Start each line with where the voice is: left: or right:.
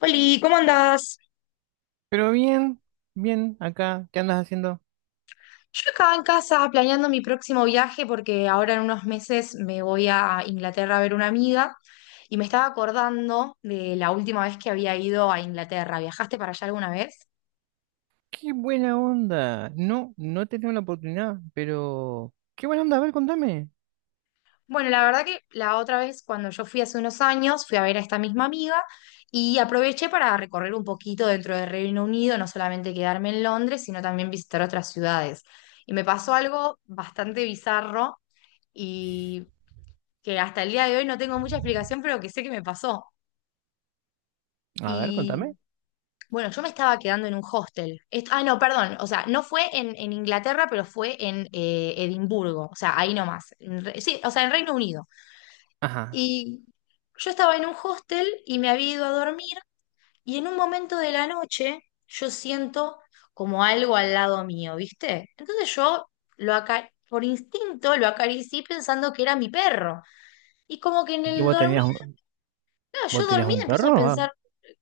left: Oli, ¿cómo andás?
right: Pero bien, bien, acá, ¿qué andas haciendo?
left: Yo acá en casa planeando mi próximo viaje porque ahora en unos meses me voy a Inglaterra a ver una amiga y me estaba acordando de la última vez que había ido a Inglaterra. ¿Viajaste para allá alguna vez?
right: ¡Qué buena onda! No, no he tenido la oportunidad, pero, ¡qué buena onda! A ver, contame.
left: Bueno, la verdad que la otra vez cuando yo fui hace unos años fui a ver a esta misma amiga y aproveché para recorrer un poquito dentro del Reino Unido, no solamente quedarme en Londres, sino también visitar otras ciudades. Y me pasó algo bastante bizarro. Y que hasta el día de hoy no tengo mucha explicación, pero que sé que me pasó.
right: A ver,
left: Y
right: contame.
left: bueno, yo me estaba quedando en un hostel. Ah, no, perdón, o sea, no fue en, Inglaterra, pero fue en Edimburgo, o sea, ahí nomás. Sí, o sea, en Reino Unido.
right: Ajá.
left: Y yo estaba en un hostel y me había ido a dormir y en un momento de la noche yo siento como algo al lado mío, ¿viste? Entonces yo por instinto lo acaricié pensando que era mi perro. Y como que en
right: que
left: el
right: vos
left: dormir,
right: tenías un,
left: claro, yo
right: ¿Vos tenías
left: dormida
right: un
left: empiezo a
right: perro? Ah.
left: pensar.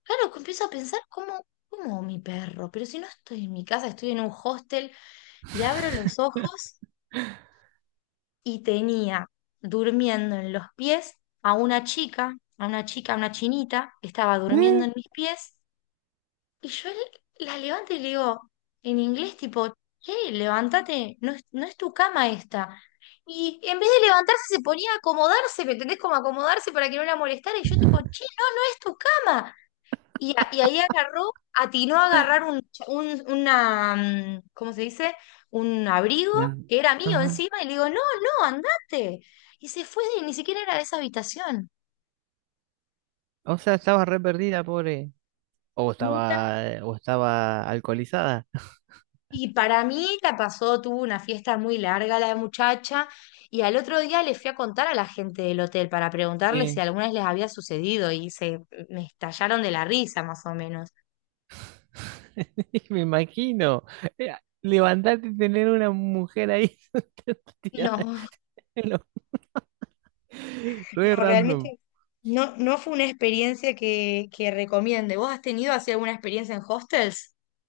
left: Claro, que empiezo a pensar cómo mi perro, pero si no estoy en mi casa, estoy en un hostel y abro los ojos y tenía durmiendo en los pies a una chica, a una chica, a una chinita, que estaba durmiendo
right: ¿Eh?
left: en mis pies y la levanto y le digo en inglés tipo, che, levántate, no es tu cama esta. Y en vez de levantarse se ponía a acomodarse, ¿me entendés? Como acomodarse para que no la molestara y yo tipo, che, no, no es tu cama. Y ahí agarró, atinó a agarrar una, ¿cómo se dice? Un abrigo
right: No.
left: que era mío
right: Ajá.
left: encima y le digo, no, no, andate. Y se fue, y ni siquiera era de esa habitación,
right: O sea, estabas re perdida, pobre. O
left: nunca.
right: estaba, o estaba alcoholizada.
left: Y para mí la pasó, tuvo una fiesta muy larga la muchacha y al otro día le fui a contar a la gente del hotel para preguntarles
right: Eh,
left: si alguna vez les había sucedido y se me estallaron de la risa más o menos.
right: me imagino. Eh, Levantarte y tener una mujer ahí tirada
left: No,
right: en lo-
left: no,
right: re random.
left: realmente no fue una experiencia que recomiende. ¿Vos has tenido así alguna experiencia en hostels?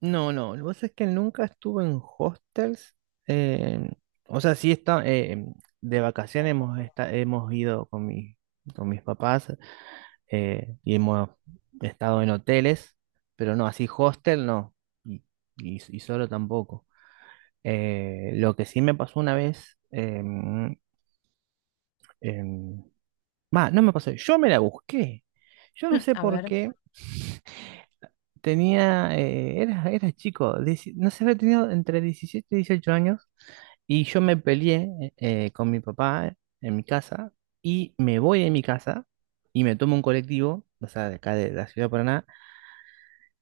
right: No, no, lo que pasa es que nunca estuve en hostels. eh, o sea, sí está, de vacaciones hemos ido con mis papás, y hemos estado en hoteles, pero no, así hostel no, y, y solo tampoco. Lo que sí me pasó una vez, em, va, no me pasó, yo me la busqué. Yo no
left: Mm.
right: sé
left: A
right: por
left: ver.
right: qué era chico. No sé, había tenido entre 17 y 18 años. Y yo me peleé con mi papá en mi casa, y me voy de mi casa y me tomo un colectivo, o sea, de acá de la ciudad de Paraná,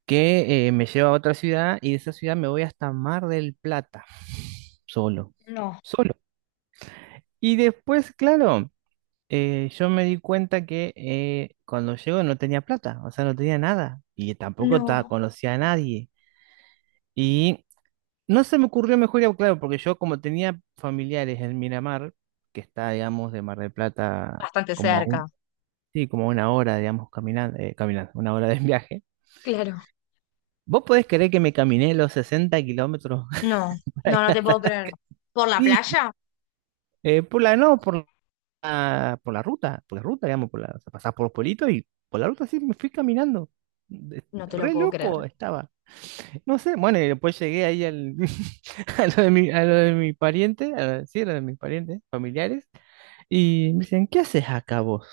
right: que me lleva a otra ciudad, y de esa ciudad me voy hasta Mar del Plata, solo,
left: No,
right: solo. Y después, claro, yo me di cuenta que cuando llego no tenía plata, o sea, no tenía nada y tampoco
left: no.
right: conocía a nadie. Y no se me ocurrió mejor, ya, claro, porque yo como tenía familiares en Miramar, que está, digamos, de Mar del Plata
left: Bastante
right: como a
left: cerca.
right: un, sí, como a una hora, digamos, caminando, caminando, una hora de viaje.
left: Claro.
right: ¿Vos podés creer que me caminé los 60 kilómetros
left: No,
right: para
left: no,
right: ir
left: no te puedo
right: hasta
left: creer. ¿Por la
right: ahí?
left: playa?
right: Por la, no, por la ruta, digamos, o sea, pasás por los pueblitos, y por la ruta sí me fui caminando.
left: No te lo
right: Re
left: puedo creer.
right: loco estaba. No sé, bueno, y después llegué ahí al, a lo de mi pariente, sí, a lo de mis parientes, familiares. Y me dicen, ¿qué haces acá vos?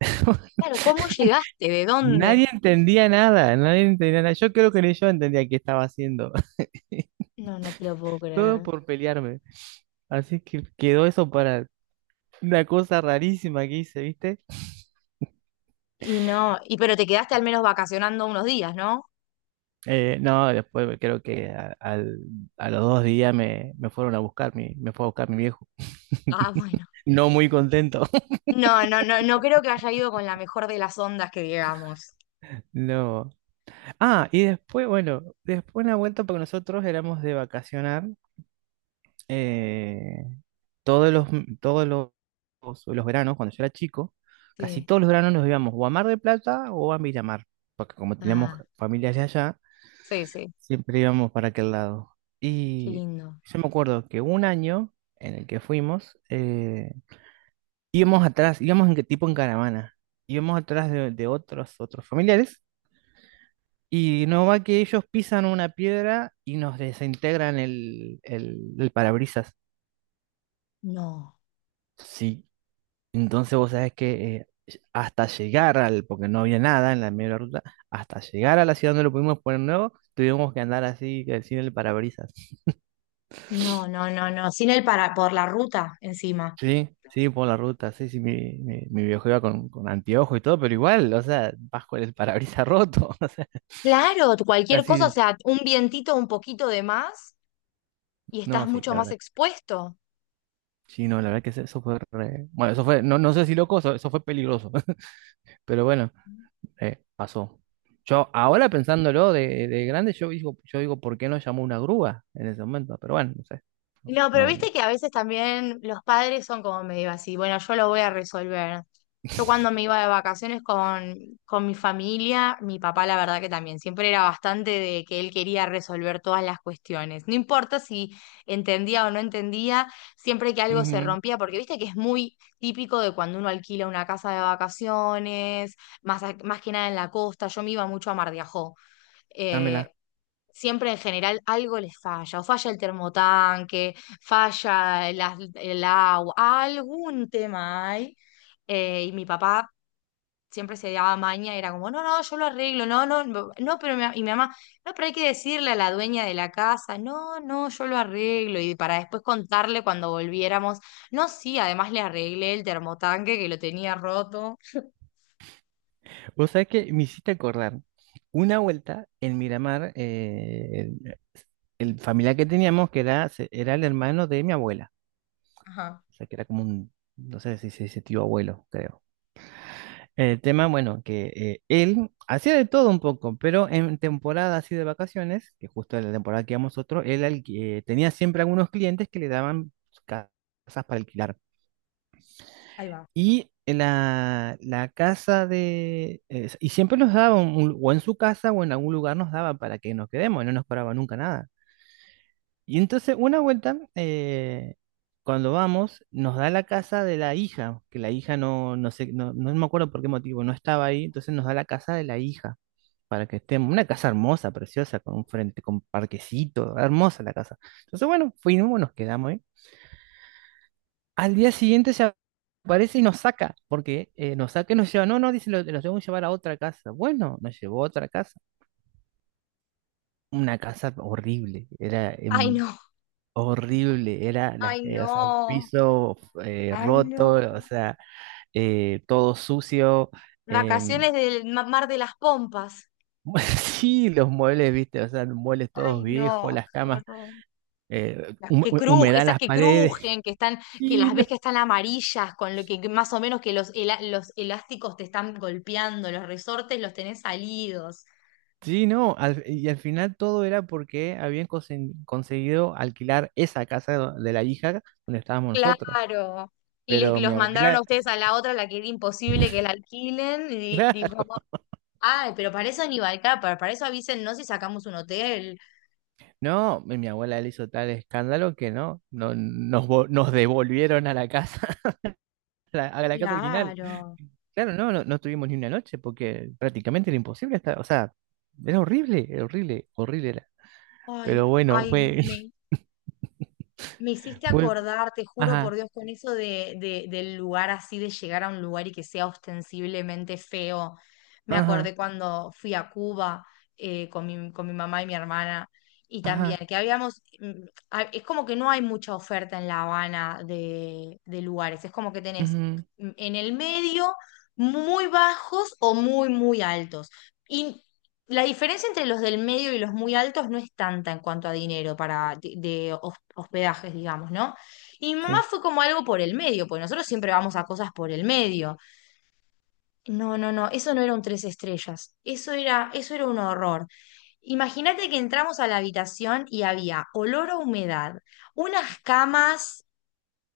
left: Claro, ¿cómo llegaste? ¿De dónde?
right: Nadie entendía nada, nadie entendía nada. Yo creo que ni yo entendía qué estaba haciendo.
left: No, no te lo puedo
right: Todo
left: creer.
right: por pelearme. Así que quedó eso para una cosa rarísima que hice, ¿viste?
left: Y no, y pero te quedaste al menos vacacionando unos días, ¿no?
right: No, después creo que a los 2 días me fueron a buscar, me fue a buscar mi viejo.
left: Ah, bueno.
right: No muy contento.
left: No, no, no, no creo que haya ido con la mejor de las ondas que digamos.
right: No. Ah, y después, bueno, después una vuelta porque nosotros éramos de vacacionar. eh, todos los veranos, cuando yo era chico, casi
left: Sí.
right: todos los veranos nos íbamos o a Mar del Plata o a Miramar, porque como teníamos
left: Ah,
right: familias de allá,
left: sí, sí.
right: siempre íbamos para aquel lado.
left: Qué
right: Y
left: lindo.
right: yo me acuerdo que un año en el que fuimos, íbamos atrás, íbamos tipo en caravana, íbamos atrás de otros, otros familiares. Y no va que ellos pisan una piedra y nos desintegran el parabrisas.
left: No.
right: Sí, entonces vos sabés que hasta llegar al, porque no había nada en la media de la ruta, hasta llegar a la ciudad donde lo pudimos poner nuevo, tuvimos que andar así, que sin el parabrisas.
left: No, no, no, no, sin el para, por la ruta encima.
right: Sí, sí, por la ruta, sí, sí, mi viejo iba con, anteojos y todo, pero igual, o sea, vas con el parabrisas roto, o sea,
left: Claro, cualquier cosa, o
right: casi,
left: sea, un vientito, un poquito de más y estás
right: no, sí,
left: mucho
right: la
left: más
right: verdad.
left: expuesto.
right: Sí, no, la verdad que eso fue Bueno, eso fue, no, no sé si loco, eso fue peligroso, pero bueno. Pasó. Yo ahora pensándolo de grande, yo digo, ¿por qué no llamó una grúa en ese momento? Pero bueno, no sé.
left: No, pero
right: No, no.
left: viste que a veces también los padres son como medio así, bueno, yo lo voy a resolver. Yo cuando me iba de vacaciones con mi familia, mi papá la verdad que también siempre era bastante de que él quería resolver todas las cuestiones. No importa si entendía o no entendía, siempre que algo se
right: Ujú,
left: rompía, porque viste que es muy típico de cuando uno alquila una casa de vacaciones, más que nada en la costa, yo me iba mucho a Mar de Ajó. eh,
right: dámela.
left: Siempre en general algo les falla, o falla el termotanque, falla el agua, algún tema hay. Y mi papá siempre se daba maña, era como, no, no, yo lo arreglo, no, no, no, no, pero y mi mamá, no, pero hay que decirle a la dueña de la casa, no, no, yo lo arreglo, y para después contarle cuando volviéramos, no, sí, además le arreglé el termotanque que lo tenía roto.
right: Vos sabés que me hiciste acordar. Una vuelta en Miramar, el familiar que teníamos, que era el hermano de mi abuela.
left: Ajá,
right: O sea, que era como un, no sé si se dice tío abuelo, creo. El tema, bueno, que él hacía de todo un poco, pero en temporada así de vacaciones, que justo en la temporada que íbamos nosotros, tenía siempre algunos clientes que le daban ca- casas para alquilar.
left: ahí va.
right: Y la casa. Y siempre nos daba, o en su casa o en algún lugar nos daba para que nos quedemos, no nos cobraba nunca nada. Y entonces una vuelta, cuando vamos, nos da la casa de la hija, que la hija no, no sé, no, no me acuerdo por qué motivo, no estaba ahí, entonces nos da la casa de la hija, para que estemos, una casa hermosa, preciosa, con un frente, con parquecito, hermosa la casa. Entonces, bueno, fuimos, nos quedamos ahí. Al día siguiente se aparece y nos saca, porque nos saca y nos lleva, no, no, dice, los tengo que llevar a otra casa. Bueno, nos llevó a otra casa, una casa horrible, era
left: Ay, no,
right: horrible, era la,
left: ay,
right: o sea, el
left: no,
right: piso
left: ay,
right: roto,
left: no.
right: o sea, todo sucio. em,
left: Vacaciones del Mar de las Pompas.
right: sí, los muebles, viste, o sea, los muebles todos
left: Ay,
right: viejos,
left: no,
right: las
left: qué
right: camas,
left: horror. Que crujen,
right: humedad en
left: esas
right: las
left: que
right: paredes.
left: crujen, que están, que
right: Sí,
left: las
right: no,
left: ves que están amarillas, con lo que más o menos que los elásticos te están golpeando, los resortes los tenés salidos.
right: sí, no, y al final todo era porque habían conseguido alquilar esa casa de la hija donde estábamos nosotros.
left: Claro. Y les
right: Pero mi
left: los mandaron a
right: abuela,
left: ustedes a la otra, la que era imposible que la alquilen, y dijo,
right: claro,
left: ay, pero para eso ni Balcar, para eso avísennos si sacamos un hotel.
right: no, mi abuela le hizo tal escándalo que no, no nos, nos devolvieron a la casa. A la casa original.
left: Claro.
right: Claro, no, no, no tuvimos ni una noche porque prácticamente era imposible estar, o sea, era horrible, horrible era.
left: Ay,
right: Pero bueno,
left: ay,
right: fue,
left: me hiciste
right: fue,
left: acordar, te juro por
right: ajá,
left: Dios, con eso del lugar así, de llegar a un lugar y que sea ostensiblemente feo. Me
right: ajá,
left: acordé cuando fui a Cuba con mi, mamá y mi hermana, y también
right: ajá,
left: que es como que no hay mucha oferta en La Habana de lugares, es como que tenés
right: ujú,
left: en el medio muy bajos o muy, muy altos. La diferencia entre los del medio y los muy altos no es tanta en cuanto a dinero para hospedajes, digamos, ¿no? Y mi mamá
right: sí,
left: fue como algo por el medio, porque nosotros siempre vamos a cosas por el medio. No, no, no, eso no era un tres estrellas, eso era un horror. Imagínate que entramos a la habitación y había olor a humedad, unas camas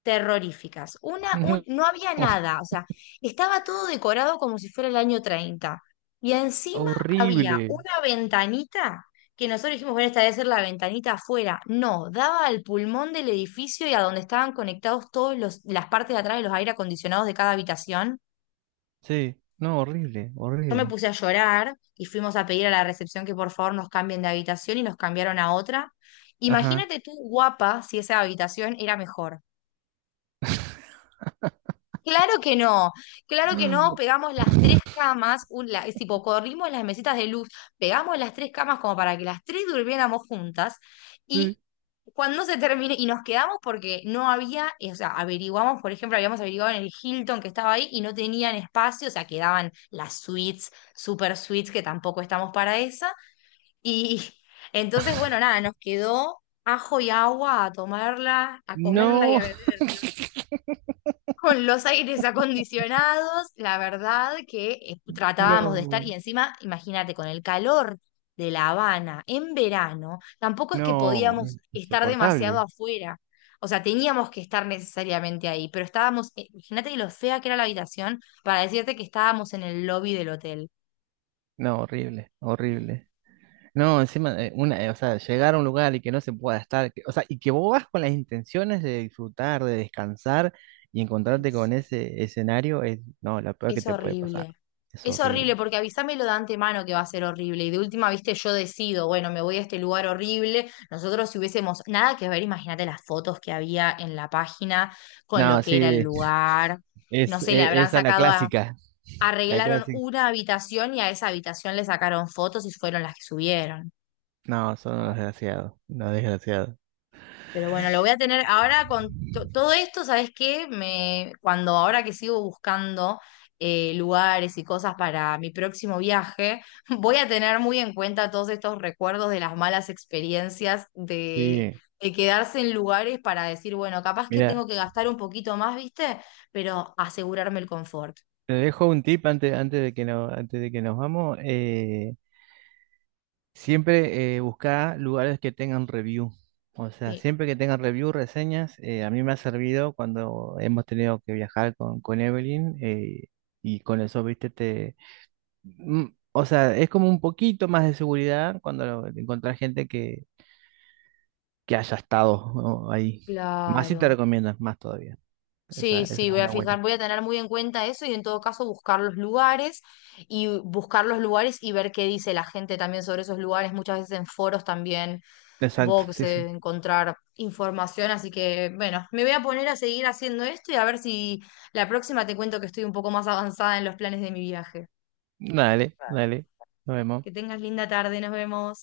left: terroríficas.
right: ujú,
left: No había nada, o sea, estaba todo decorado como si fuera el año 30. Y encima había
right: horrible,
left: una ventanita que nosotros dijimos, bueno, esta debe ser la ventanita afuera. No, daba al pulmón del edificio y a donde estaban conectados todos las partes de atrás de los aire acondicionados de cada habitación.
right: sí, no, horrible,
left: Yo me
right: horrible,
left: puse a llorar y fuimos a pedir a la recepción que por favor nos cambien de habitación y nos cambiaron a otra.
right: ajá,
left: Imagínate tú, guapa, si esa habitación era mejor. Claro que no, claro que no, pegamos las tres camas, es tipo, corrimos las mesitas de luz, pegamos las tres camas como para que las tres durmiéramos juntas
right: sí,
left: y cuando se termine, y nos quedamos porque no había, o sea, averiguamos, por ejemplo, habíamos averiguado en el Hilton que estaba ahí y no tenían espacio, o sea, quedaban las suites, super suites, que tampoco estamos para esa, y entonces, bueno, nada, nos quedó ajo y agua a tomarla, a comerla y
right: no,
left: a beber. Con los aires acondicionados, la verdad que tratábamos de estar, y
right: no,
left: encima, imagínate, con el calor de La Habana en verano, tampoco es que
right: no,
left: podíamos estar demasiado
right: insoportable,
left: afuera. O sea, teníamos que estar necesariamente ahí, pero estábamos, imagínate lo fea que era la habitación para decirte que estábamos en el lobby del hotel.
right: no, horrible, horrible. No, encima, o sea, llegar a un lugar y que no se pueda estar, que, o sea, y que vos vas con las intenciones de disfrutar, de descansar, y
left: Ay,
right: encontrarte con
left: sí.
right: ese escenario es, no, lo peor que
left: Es
right: te puede pasar.
left: horrible.
right: Es
left: Es horrible
right: horrible.
left: porque avísamelo de antemano que va a ser horrible. Y de última, viste, yo decido, bueno, me voy a este lugar horrible. Nosotros si hubiésemos nada que ver, imagínate las fotos que había en la página con lo
right: No,
left: que era el
right: sí,
left: lugar. No sé, le habrán
right: esa es la
left: sacado a,
right: clásica, la
left: arreglaron
right: clásica.
left: una habitación y a esa habitación le sacaron fotos y fueron las que subieron.
right: No, son unos desgraciados, unos desgraciados.
left: Pero bueno, lo voy a tener ahora con todo esto, ¿sabes qué? Cuando ahora que sigo buscando lugares y cosas para mi próximo viaje, voy a tener muy en cuenta todos estos recuerdos de las malas experiencias de,
right: Sí,
left: de quedarse en lugares para decir, bueno, capaz que
right: mira,
left: tengo que gastar un poquito más, ¿viste? Pero asegurarme el confort.
right: te dejo un tip antes, antes de que no, antes de que nos vamos. Siempre busca lugares que tengan review. O sea,
left: Sí,
right: siempre que tengan review, reseñas, a mí me ha servido cuando hemos tenido que viajar con, Evelyn, y con eso, viste, te. mm, O sea, es como un poquito más de seguridad cuando encontrás gente que haya estado, ¿no?, ahí. Más si te
left: claro.
right: recomiendas, más todavía. Esa,
left: Sí,
right: esa
left: sí,
right: es
left: voy a
right: una buena.
left: fijar, voy a tener muy en cuenta eso y en todo caso buscar los lugares y ver qué dice la gente también sobre esos lugares. Muchas veces en foros también
right: Exacto,
left: supongo que se
right: sí, sí.
left: debe encontrar información, así que bueno, me voy a poner a seguir haciendo esto y a ver si la próxima te cuento que estoy un poco más avanzada en los planes de mi viaje.
right: Dale, dale. Nos
left: Que
right: vemos.
left: tengas linda tarde, nos vemos.